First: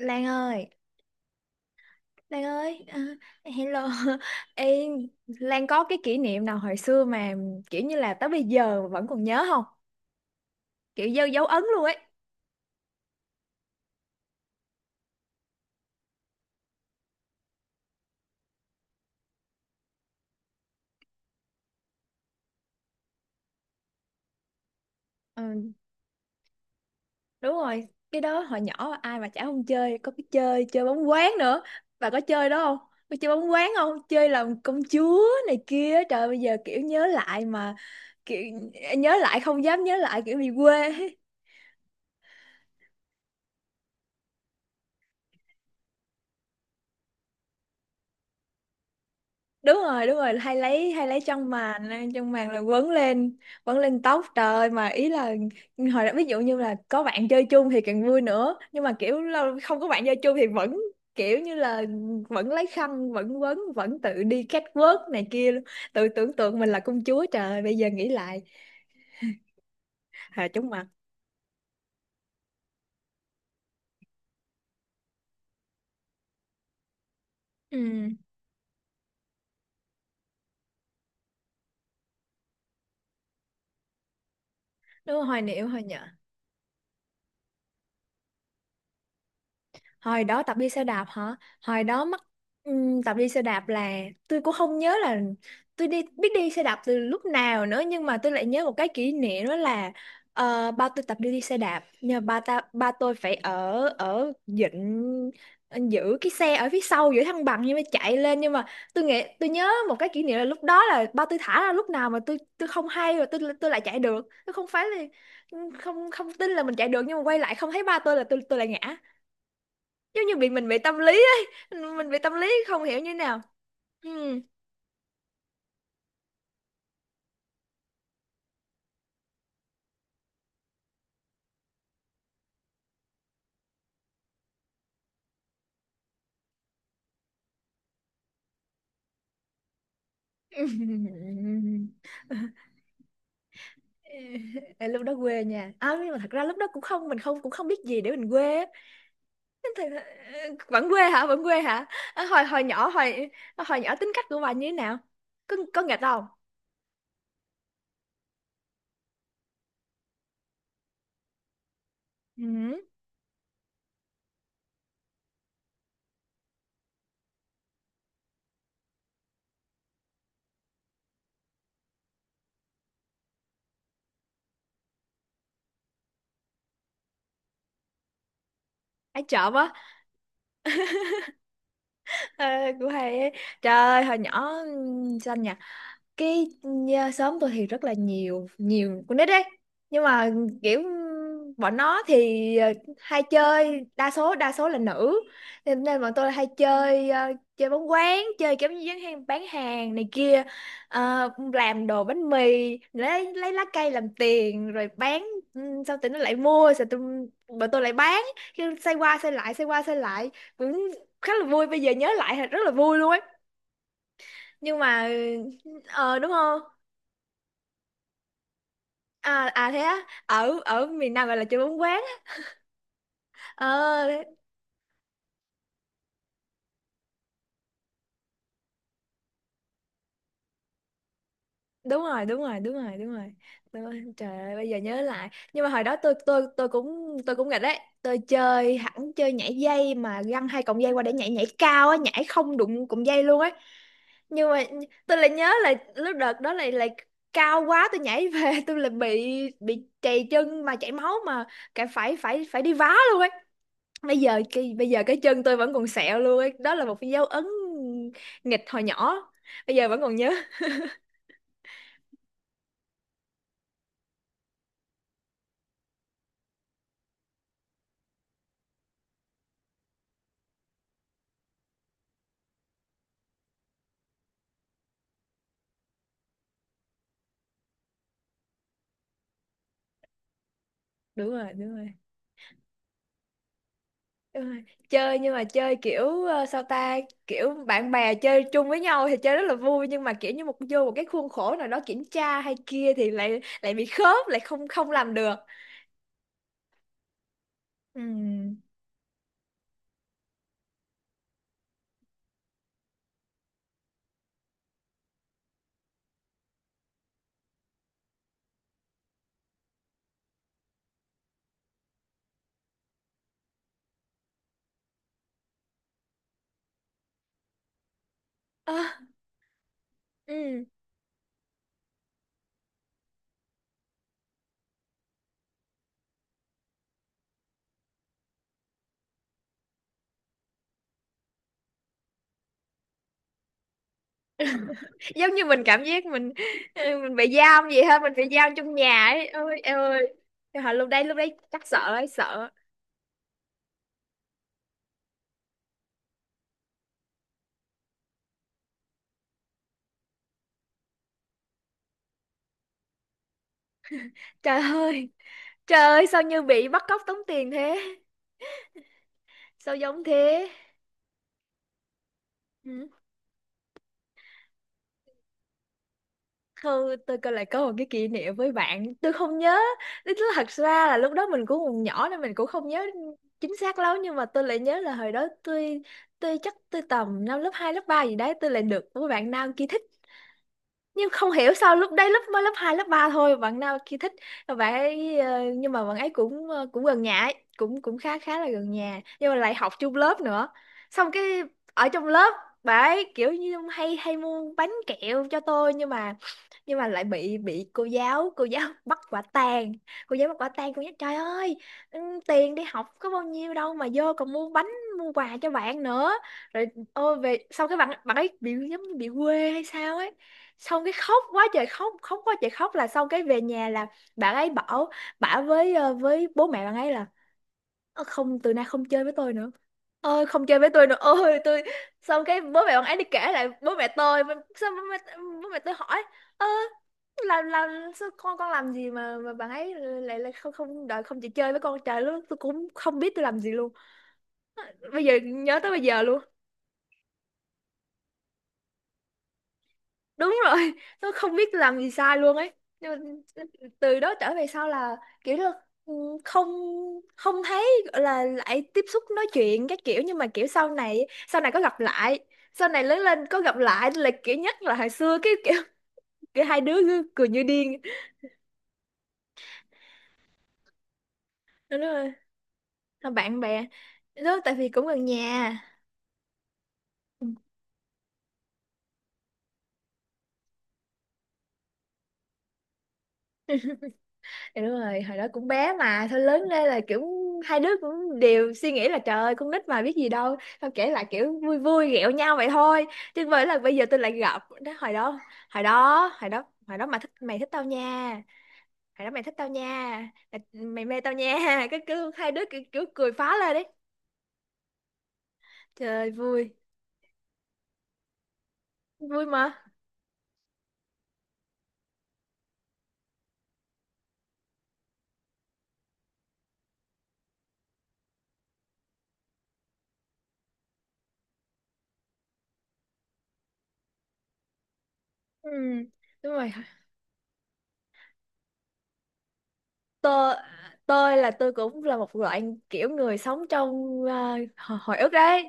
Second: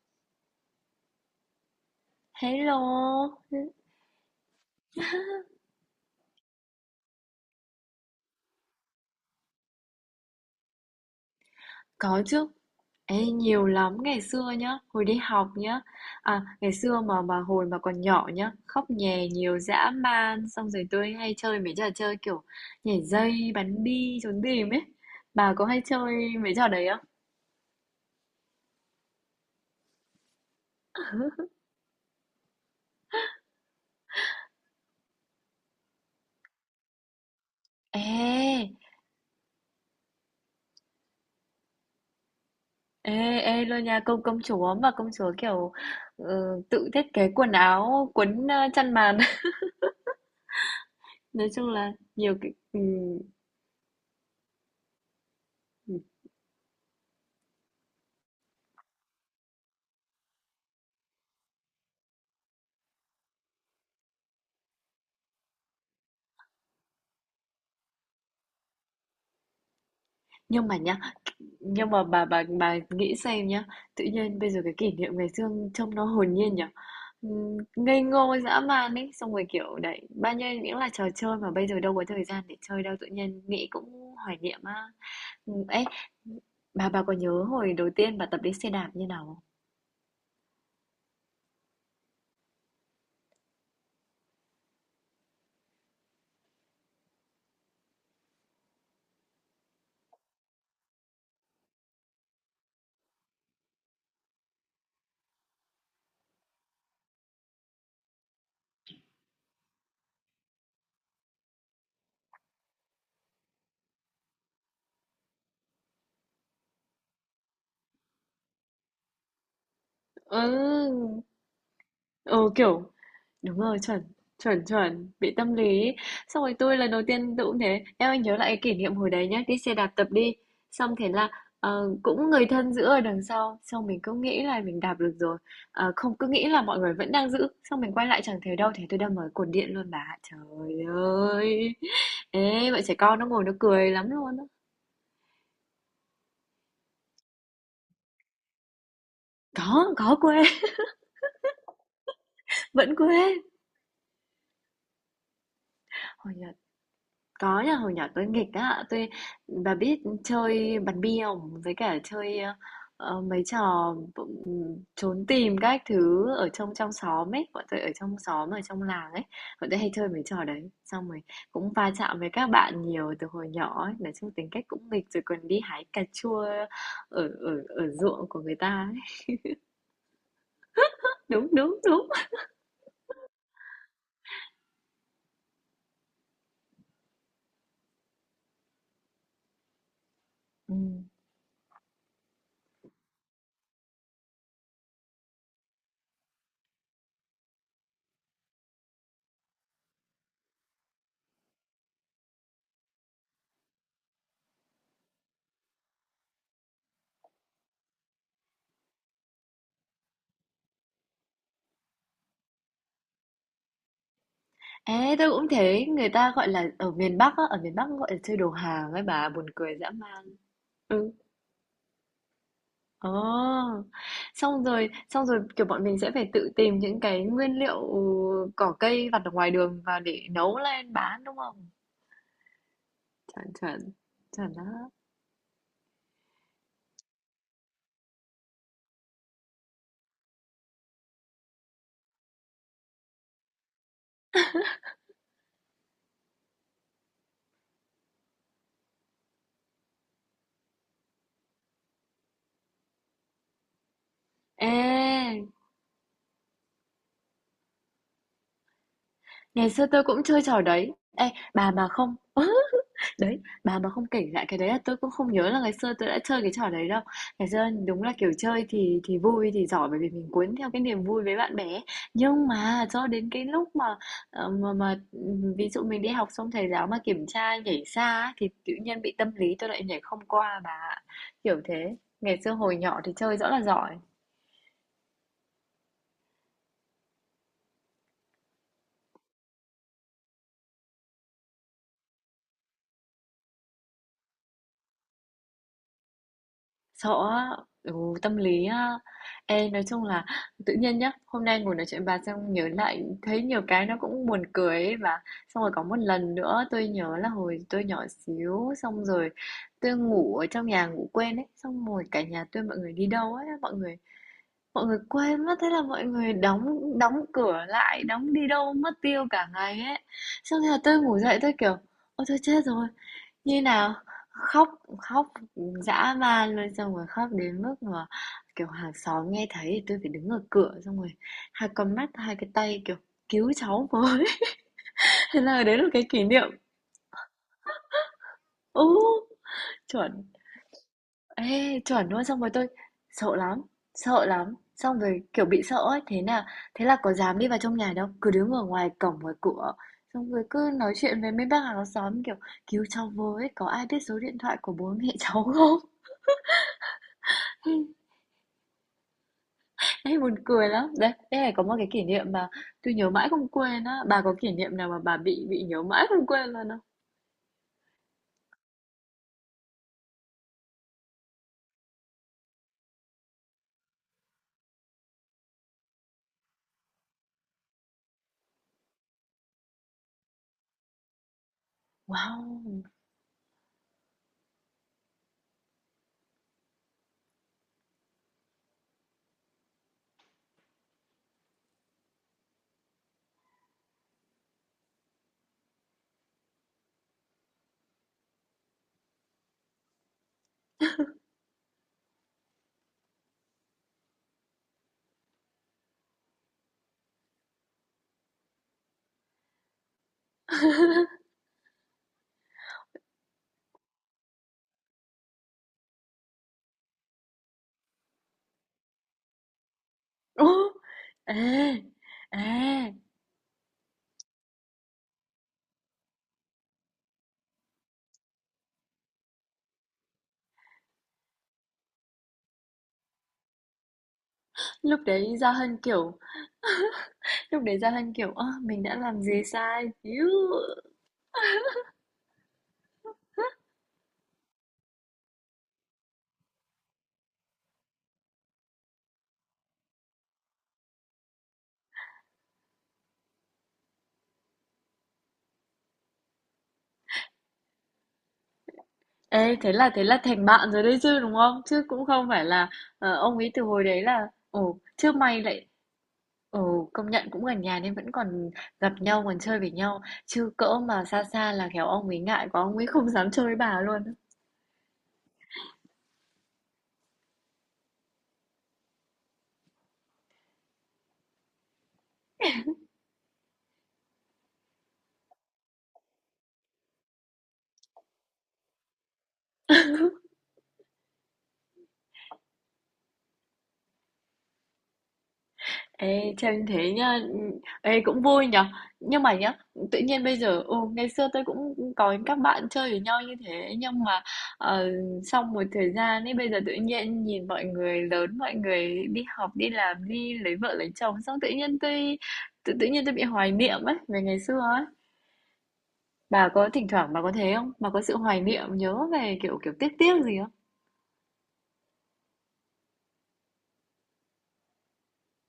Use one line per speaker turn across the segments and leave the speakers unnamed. Lan ơi, Lan ơi, à,
Hello,
hello. Ê, Lan có cái kỷ niệm nào hồi xưa mà kiểu như là tới bây giờ vẫn còn nhớ không? Kiểu dấu dấu ấn luôn ấy.
có chứ. Ê, nhiều lắm ngày xưa nhá, hồi đi học nhá. À, ngày xưa mà hồi mà còn nhỏ nhá, khóc nhè nhiều dã man, xong rồi tôi hay chơi mấy trò chơi kiểu nhảy dây, bắn bi, trốn tìm ấy. Bà có
Ừ,
hay chơi mấy trò đấy không?
đúng rồi, cái đó hồi nhỏ ai mà chả không chơi, có cái chơi chơi bóng quán nữa. Bà có chơi đó không? Có chơi bóng quán không? Chơi làm công chúa này kia. Trời bây giờ kiểu nhớ lại mà kiểu
Ê,
nhớ lại không dám nhớ lại kiểu bị quê.
ê luôn nha, công công chúa mà công chúa kiểu ừ, tự thiết kế quần áo, quấn chăn màn.
Đúng rồi đúng rồi, hay lấy
Nói
chân
chung là
màn, chân
nhiều
màn
cái
là quấn lên, quấn lên tóc trời ơi, mà ý là
ừ,
hồi đó ví dụ như là có bạn chơi chung thì càng vui nữa, nhưng mà kiểu không có bạn chơi chung thì vẫn kiểu như là vẫn lấy khăn vẫn quấn vẫn tự đi catwalk này kia luôn. Tự tưởng tượng mình là công chúa trời ơi, bây giờ nghĩ lại hà
nhưng
chóng
mà
mặt.
nhá nhưng mà bà nghĩ xem nhá, tự nhiên bây giờ cái kỷ niệm ngày xưa trông nó hồn nhiên nhở. Ngây
Ừ,
ngô dã man ấy, xong rồi kiểu đấy bao nhiêu những là trò chơi mà bây giờ đâu có thời gian để chơi đâu, tự nhiên nghĩ cũng hoài niệm á.
đúng rồi, hoài niệm hồi
Ấy,
nhở.
bà có nhớ hồi đầu tiên bà tập đi xe đạp như nào không?
Hồi đó tập đi xe đạp hả? Hồi đó mắc tập đi xe đạp là tôi cũng không nhớ là tôi biết đi xe đạp từ lúc nào nữa, nhưng mà tôi lại nhớ một cái kỷ niệm đó là ba tôi tập đi đi xe đạp, nhờ ba tôi phải ở ở dịnh giữ cái xe ở phía sau giữ thăng bằng, nhưng mà chạy lên, nhưng mà tôi nghĩ tôi nhớ một cái kỷ niệm là lúc đó là ba tôi thả ra lúc nào mà tôi không hay, rồi tôi lại chạy được, tôi không phải là không không tin là mình chạy được, nhưng mà quay lại không thấy ba tôi là tôi lại ngã, giống như bị mình bị tâm
Ừ,
lý ấy, mình bị tâm lý
ừ, kiểu
không hiểu như thế nào.
đúng rồi, chuẩn,
Ừ.
chuẩn, chuẩn, bị tâm lý ấy. Xong rồi tôi lần đầu tiên tôi cũng thế. Em anh nhớ lại cái kỷ niệm hồi đấy nhá, đi xe đạp tập đi. Xong thế là cũng người thân giữ ở đằng sau, xong mình cứ nghĩ là mình đạp được rồi. Không, cứ nghĩ là mọi người vẫn đang giữ, xong mình quay lại chẳng thấy đâu, thế tôi đâm vào cột điện luôn bà. Trời ơi. Ê, bọn trẻ con nó ngồi nó cười lắm luôn á.
Ờ, lúc đó quê nha, à, nhưng mà thật ra lúc đó cũng không, mình không, cũng không biết gì để mình quê á. Nên thật,
Có quê,
ờ, vẫn quê hả, vẫn quê hả? À, hồi hồi nhỏ
vẫn
hồi
quê.
hồi nhỏ tính cách của bà như thế nào, có nghịch không?
Hồi nhỏ Có nha, hồi nhỏ tôi nghịch á, bà biết chơi bắn bi không? Với cả chơi
Ừ.
mấy trò trốn tìm các thứ ở trong trong xóm ấy, bọn tôi ở trong xóm ở trong làng ấy, bọn tôi hay chơi mấy trò đấy. Xong rồi cũng va chạm với các bạn nhiều từ hồi nhỏ ấy, nói chung tính cách cũng nghịch rồi còn đi hái cà chua ở ở ở ruộng của người ta ấy.
Ai trộm quá?
Đúng, đúng, đúng.
Ờ, của hay ấy. Trời ơi hồi nhỏ xanh nhở. Cái nhà, xóm tôi thì rất là nhiều, nhiều con nít đấy, nhưng mà
Ừ.
kiểu bọn nó thì hay chơi, đa số là nữ, nên, nên bọn tôi hay chơi chơi bóng quán, chơi kiểu như bán hàng này kia. Ờ, làm đồ bánh mì, lấy lá cây làm tiền rồi bán. Ừ, sau tụi nó lại mua, sau tụi, bọn tôi lại bán, cứ xoay qua xoay lại xoay qua xoay lại, cũng khá là vui, bây giờ nhớ lại thì rất là vui luôn ấy, nhưng mà
Ê, tôi cũng thấy người
ờ đúng
ta gọi
không,
là ở miền Bắc á, ở miền Bắc gọi là chơi đồ hàng ấy bà,
à
buồn
à
cười
thế
dã
á?
man.
Ở ở
Ừ.
miền Nam gọi là chơi bóng quán.
Ồ,
Ờ,
kiểu, bọn mình sẽ phải tự tìm những cái nguyên liệu cỏ cây vặt ở ngoài đường và để nấu lên bán, đúng không?
đúng rồi
Chuẩn, chuẩn,
đúng rồi. Trời
chuẩn
ơi bây giờ
đó.
nhớ lại, nhưng mà hồi đó tôi cũng nghịch đấy, tôi chơi hẳn chơi nhảy dây mà găng hai cọng dây qua để nhảy nhảy cao á, nhảy không đụng cọng dây luôn ấy, nhưng mà tôi lại nhớ là lúc đợt đó lại lại cao quá tôi nhảy về tôi lại bị trầy chân mà chảy máu, mà cả phải phải phải đi vá luôn ấy. Bây giờ cái, bây giờ cái
Ê,
chân tôi vẫn còn sẹo luôn ấy. Đó là một cái dấu ấn nghịch hồi nhỏ,
ngày
bây
xưa
giờ vẫn
tôi
còn
cũng
nhớ.
chơi trò đấy. Ê, bà mà không. Đấy, bà mà không kể lại cái đấy là tôi cũng không nhớ là ngày xưa tôi đã chơi cái trò đấy đâu. Ngày xưa đúng là, kiểu, chơi thì vui, thì giỏi bởi vì mình cuốn theo cái niềm vui với bạn bè. Nhưng mà cho đến cái lúc mà, ờ, mà mà, ví dụ mình đi học xong thầy giáo mà kiểm tra nhảy xa ấy, thì tự nhiên bị tâm lý tôi lại nhảy không qua bà ạ,
Đúng rồi
kiểu
đúng rồi
thế. Ngày xưa hồi nhỏ thì chơi rõ là giỏi.
đúng rồi. Chơi, nhưng mà chơi kiểu sao ta, kiểu bạn bè chơi chung với nhau thì chơi rất là vui, nhưng mà kiểu như một vô một cái khuôn khổ nào đó kiểm tra hay kia thì lại lại bị khớp lại, không không làm được.
Sợ á, ừ, tâm
Ừm.
lý á. Ê, nói chung là tự nhiên nhá, hôm nay ngồi nói chuyện bà xong nhớ lại thấy nhiều cái nó cũng buồn cười ấy, và xong rồi có một lần nữa tôi nhớ là hồi tôi nhỏ xíu, xong rồi tôi ngủ ở trong nhà ngủ quên ấy, xong rồi cả nhà tôi mọi người đi đâu ấy, mọi người quên mất, thế là mọi người đóng đóng cửa lại, đóng đi
Ơ,
đâu mất tiêu cả ngày ấy. Xong
ừm.
rồi tôi ngủ dậy tôi kiểu ôi tôi chết rồi như nào? Khóc, khóc dã man luôn, xong rồi khóc đến mức mà, kiểu, hàng xóm nghe thấy thì tôi phải đứng ở cửa, xong rồi hai con mắt, hai cái tay, kiểu, cứu cháu với.
Giống
Thế
như mình
là đấy là
cảm
cái
giác
kỷ
mình
niệm,
mình bị giam vậy ha, mình bị giam trong
ừ,
nhà ấy, ôi em
chuẩn.
ơi. Trời ơi, lúc đấy chắc sợ
Ê,
ấy,
chuẩn luôn, xong
sợ
rồi tôi sợ lắm, sợ lắm, xong rồi, kiểu, bị sợ ấy, thế là có dám đi vào trong nhà đâu, cứ đứng ở ngoài cổng, ngoài cửa, xong rồi cứ nói chuyện với mấy bác hàng xóm, kiểu, cứu cháu với, có ai biết số điện thoại
trời
của bố
ơi.
mẹ cháu
Trời
không?
ơi, sao như bị bắt cóc tống tiền thế? Sao giống
Ê, buồn
thế?
cười lắm đấy, đây này có một cái kỷ niệm mà
Ừ.
tôi nhớ mãi không quên á, bà có kỷ niệm nào mà bà bị nhớ mãi không quên luôn không?
Thôi, tôi coi lại có một cái kỷ niệm với bạn. Tôi không nhớ. Tức là thật ra là lúc đó mình cũng còn nhỏ nên mình cũng không nhớ chính xác lắm. Nhưng mà tôi lại nhớ là hồi đó tôi chắc tôi tầm năm lớp 2 lớp 3 gì đấy. Tôi lại được một bạn nam kia thích. Nhưng không hiểu sao lúc đấy lúc mới lớp 2
Wow.
lớp 3 thôi bạn nào kia thích, bạn ấy nhưng mà bạn ấy cũng cũng gần nhà ấy, cũng cũng khá, khá là gần nhà, nhưng mà lại học chung lớp nữa, xong cái ở trong lớp bạn ấy kiểu như hay hay mua bánh kẹo cho tôi, nhưng mà lại bị cô giáo bắt quả tang, cô giáo bắt quả tang, cô nhắc trời ơi, ừ, tiền đi học có bao nhiêu đâu mà vô còn mua bánh, mua quà cho bạn nữa. Rồi ôi về sau cái bạn bạn ấy bị giống như bị quê hay sao ấy, xong cái khóc quá trời khóc, là xong cái về nhà là bạn ấy bảo, bảo với với bố mẹ bạn ấy là, ơ, không từ nay không chơi với tôi nữa, ơi không
Ồ,
chơi với tôi nữa, ôi
ê
tôi, xong cái bố mẹ bạn
ê
ấy đi kể lại bố mẹ tôi, xong bố mẹ tôi hỏi, ơ, làm sao con làm gì mà bạn ấy lại lại không không đợi, không chịu chơi với con, trời lúc đó tôi cũng không biết tôi làm gì luôn,
lúc
bây giờ
đấy Gia
nhớ tới
Hân
bây giờ
kiểu
luôn.
lúc đấy Gia Hân kiểu ơ mình đã làm gì sai Iu.
Đúng rồi, nó không biết làm gì sai luôn ấy, nhưng mà từ đó trở về sau là kiểu là ừ, không, không thấy gọi là lại tiếp xúc nói chuyện các kiểu, nhưng mà kiểu sau này, sau này có gặp lại sau này lớn lên có gặp lại là kiểu nhắc là hồi xưa cái kiểu, kiểu hai đứa cứ cười như điên.
Ê, thế là thành bạn rồi đấy chứ đúng không,
Đúng
chứ cũng
rồi,
không phải là
là
ông
bạn
ấy từ
bè
hồi đấy là
đó tại vì
ồ
cũng gần
chứ mày
nhà.
lại. Ừ, công
Ừ.
nhận cũng gần nhà nên vẫn còn gặp nhau, còn chơi với nhau. Chứ cỡ mà xa xa là khéo ông ấy ngại quá, ông ấy không dám chơi với bà luôn.
Thì đúng rồi, hồi đó cũng bé mà. Thôi lớn lên là kiểu hai đứa cũng đều suy nghĩ là trời ơi con nít mà biết gì đâu. Xong kể lại kiểu vui vui ghẹo nhau vậy thôi. Chứ với là bây giờ tôi lại gặp đó, Hồi đó mà thích, mày thích tao nha, hồi đó mày thích tao nha, Mày mày mê tao nha. Cái cứ hai đứa kiểu, kiểu cười phá lên đấy, trời
Ê,
vui,
chơi như thế nhá, ê cũng vui nhở. Nhưng
vui
mà
mà.
nhá, tự nhiên bây giờ, ngày xưa tôi cũng có các bạn chơi với nhau như thế. Nhưng mà ờ, sau một thời gian ấy, bây giờ tự nhiên nhìn mọi người lớn, mọi người đi học, đi làm, đi lấy vợ, lấy chồng. Xong tự nhiên tôi bị hoài niệm ấy, về ngày xưa ấy.
Ừ, đúng
Bà
rồi,
có thỉnh thoảng bà có thế không? Bà có sự hoài niệm nhớ về kiểu kiểu tiếc tiếc
tôi
gì không?
tôi cũng là một loại kiểu người sống trong à, hồi ức đấy,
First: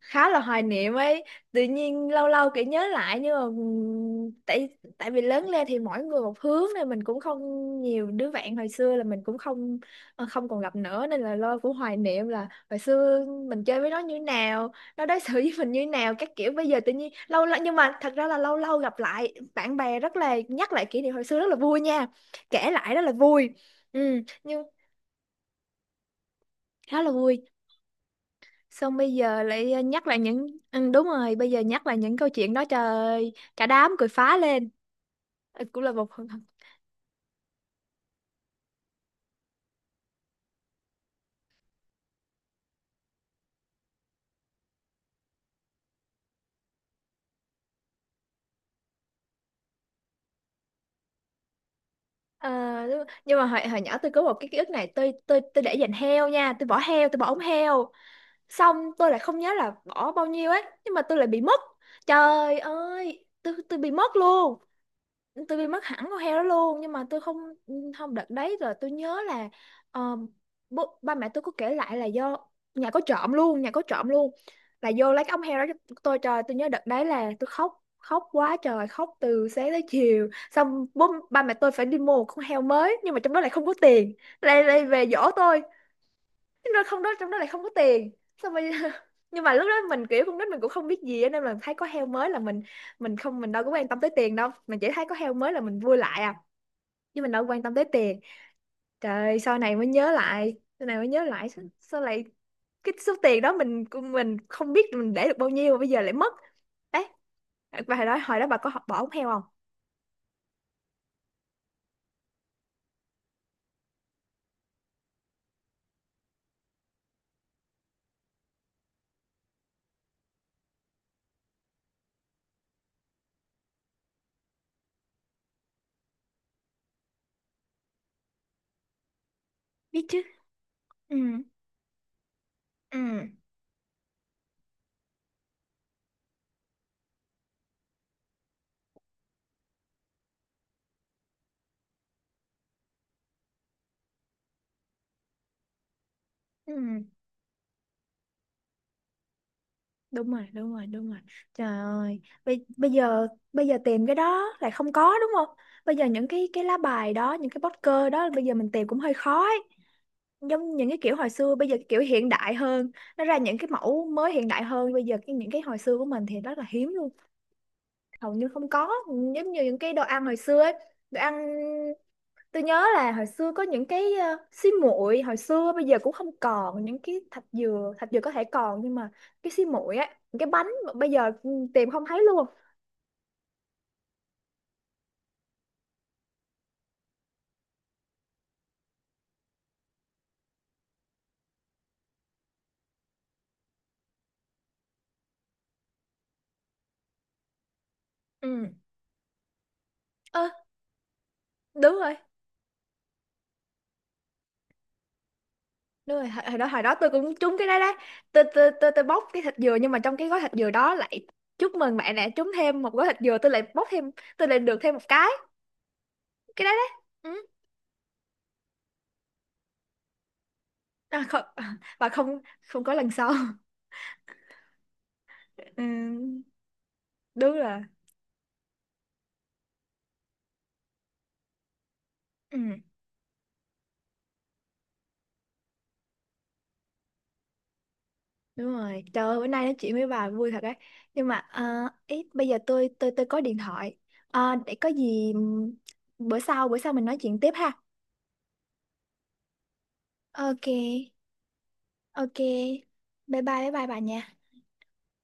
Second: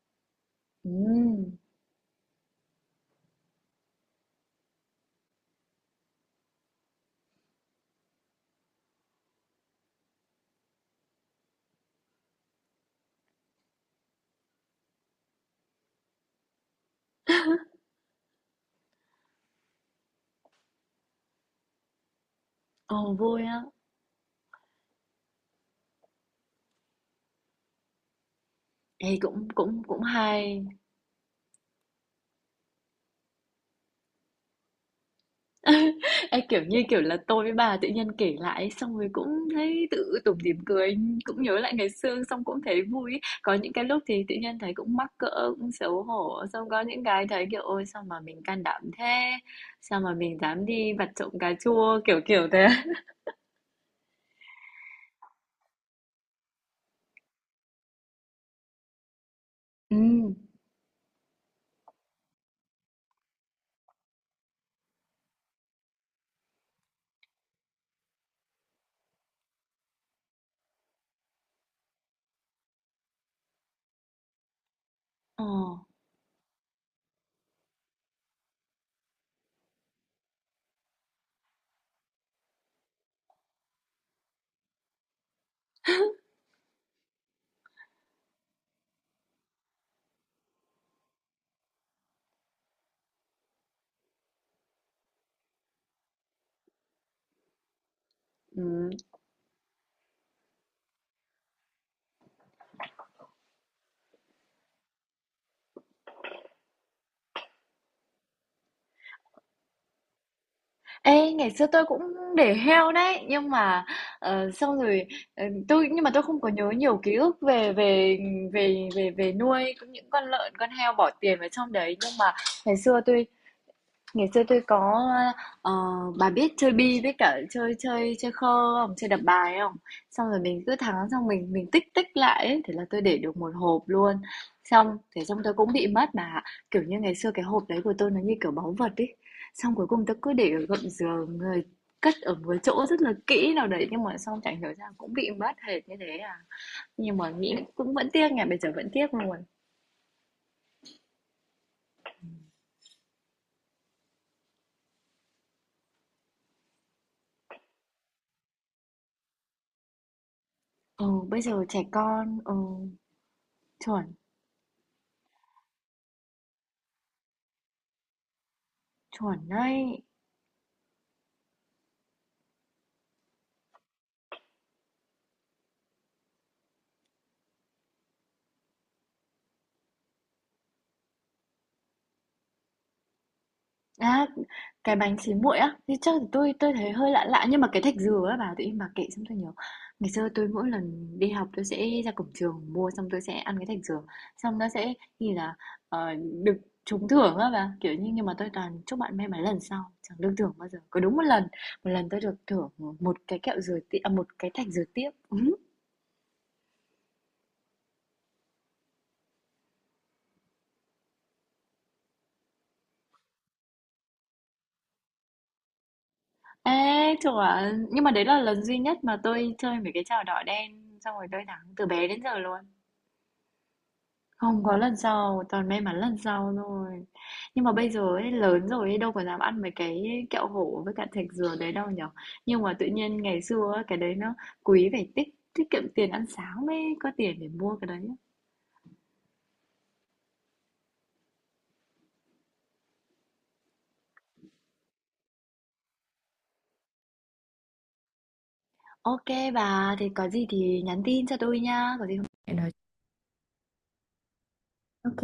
khá là hoài niệm ấy.
Ừm.
Tự nhiên lâu lâu kiểu nhớ lại, nhưng mà tại tại vì lớn lên thì mỗi người một hướng nên mình cũng không, nhiều đứa bạn hồi xưa là mình cũng không không còn gặp nữa, nên là lo cũng hoài niệm là hồi xưa mình chơi với nó như nào, nó đối xử với mình như nào các kiểu, bây giờ tự nhiên lâu lâu, nhưng mà thật ra là lâu lâu gặp lại bạn bè rất là nhắc lại kỷ niệm hồi xưa rất là vui nha, kể lại rất là
Ồ vui
vui.
á.
Ừ, nhưng khá là vui. Xong bây
Ê
giờ
cũng
lại
cũng cũng
nhắc lại những
hay.
ừ, đúng rồi, bây giờ nhắc lại những câu chuyện đó trời ơi, cả đám cười phá lên. Ờ, cũng là một phần.
Ê kiểu như kiểu là tôi với bà tự nhiên kể lại xong rồi cũng thấy tự tủm tỉm cười, cũng nhớ lại ngày xưa xong cũng thấy vui. Có những cái lúc thì tự nhiên thấy cũng mắc cỡ, cũng xấu hổ, xong có những cái thấy kiểu ôi sao mà mình can đảm thế, sao mà mình dám đi vặt trộm cà chua kiểu kiểu
Ờ,
thế.
nhưng mà hồi nhỏ tôi có một cái ký ức này, tôi để dành heo nha, tôi bỏ heo, tôi bỏ ống heo, xong tôi lại không nhớ là
Ừ.
bỏ bao nhiêu ấy, nhưng mà tôi lại bị mất, trời ơi tôi bị mất luôn, tôi bị mất hẳn con heo đó luôn, nhưng mà tôi không không đợt đấy rồi tôi nhớ là ờ, ba mẹ tôi có kể lại là do nhà có trộm luôn, là vô lấy cái ống
Ồ.
heo đó cho tôi, trời tôi nhớ đợt đấy là tôi khóc, khóc quá trời khóc từ sáng tới chiều, xong ba mẹ tôi phải đi mua một con heo mới, nhưng mà trong đó lại không có tiền, lại lại về dỗ tôi, nhưng mà không đó trong đó lại không có tiền, xong rồi nhưng mà lúc đó mình kiểu con nít mình cũng không biết gì á, nên là thấy có heo mới là mình không mình đâu có quan tâm tới tiền đâu, mình chỉ thấy có heo mới là mình vui lại à, chứ mình đâu có quan tâm tới tiền.
Ừ.
Trời sau này mới nhớ lại, sao, sao lại cái số tiền đó mình không biết mình để được bao nhiêu mà bây giờ lại mất. Đấy, và hồi đó, hồi đó bà có bỏ ống heo không?
Ê, ngày xưa tôi cũng để heo đấy nhưng mà xong rồi ờ, tôi nhưng mà tôi không có nhớ nhiều ký ức về về về về về nuôi cũng những con lợn con heo bỏ tiền vào trong đấy nhưng mà ngày xưa tôi ngày xưa tôi có, ờ, bà biết chơi bi với cả chơi chơi chơi khơ không? Chơi đập bài không?
Biết chứ.
Xong rồi mình cứ thắng
ừ
xong mình tích tích lại ấy. Thế là
ừ
tôi để được một hộp luôn. Xong thế xong tôi cũng bị mất mà. Kiểu như ngày xưa cái hộp đấy của tôi nó như kiểu báu vật ý. Xong cuối cùng tôi cứ để ở gầm giường, người cất ở một chỗ rất là kỹ nào đấy nhưng mà xong chẳng hiểu ra cũng bị mất hệt như thế à.
ừ.
Nhưng mà nghĩ cũng vẫn tiếc nhỉ, bây giờ vẫn tiếc luôn.
Đúng rồi đúng rồi, trời ơi bây giờ, tìm cái đó lại không có đúng không, bây giờ những cái lá bài đó, những cái poster đó bây giờ mình tìm cũng hơi khó ấy. Giống những cái
Ừ,
kiểu hồi
bây
xưa,
giờ
bây giờ
trẻ
cái kiểu hiện
con,
đại hơn, nó ra những cái mẫu
chuẩn,
mới hiện đại hơn, bây giờ cái những cái hồi xưa của mình thì rất là hiếm luôn, hầu như không có.
chuẩn
Giống như những cái đồ
đấy.
ăn hồi xưa ấy, đồ ăn tôi nhớ là hồi xưa có những cái xi muội hồi xưa bây giờ cũng không còn, những cái thạch dừa, thạch dừa có thể còn, nhưng mà cái xi muội á, những cái bánh mà bây giờ ừ, tìm không thấy luôn.
À, cái bánh xí muội á, thì chắc là tui tui thấy hơi lạ lạ nhưng mà cái thạch dừa á bà tự nhiên bà kể xong tôi nhớ. Ngày xưa tôi mỗi lần đi học tôi sẽ ra cổng trường mua xong tôi sẽ ăn cái thạch dừa. Xong nó sẽ như là ờ, được trúng thưởng á bà, kiểu như nhưng mà tôi
Ừ.
toàn chúc bạn may mắn lần sau chẳng được
Ơ,
thưởng bao giờ. Có đúng một
đúng
lần
rồi
tôi được thưởng một cái kẹo dừa tiếp à, một cái thạch dừa tiếp. Ừ.
đúng rồi, hồi đó, tôi cũng trúng cái đó đấy, tôi tôi bóc cái thạch dừa, nhưng mà trong cái gói thạch dừa đó lại chúc mừng bạn đã trúng thêm một gói thạch dừa, tôi lại bóc thêm, tôi lại được thêm một cái đấy. Đấy,
Ê,
ừ.
chuẩn. Nhưng mà đấy là lần duy nhất mà tôi chơi mấy cái trò đỏ đen xong
À,
rồi tôi
không, à,
thắng từ bé đến
không,
giờ luôn.
không có lần sau.
Không có lần sau, toàn may mắn lần
Ừ,
sau thôi.
đúng
Nhưng mà
rồi.
bây giờ ấy, lớn rồi ấy, đâu có dám ăn mấy cái kẹo hổ với cả thạch dừa đấy đâu nhở.
Ừ.
Nhưng mà tự nhiên ngày xưa ấy, cái đấy nó quý phải tiết kiệm tiền ăn sáng mới có tiền để mua cái đấy.
Đúng rồi, trời ơi, bữa nay nói chuyện với bà vui thật đấy. Nhưng mà à, ý, bây giờ tôi tôi có điện thoại. À, để có gì bữa sau mình nói chuyện tiếp ha.
Ok bà, thì có gì
Ok,
thì nhắn tin cho tôi nha, có gì không?
ok.
Hẹn nói.
Bye bye bà nha.
Ok.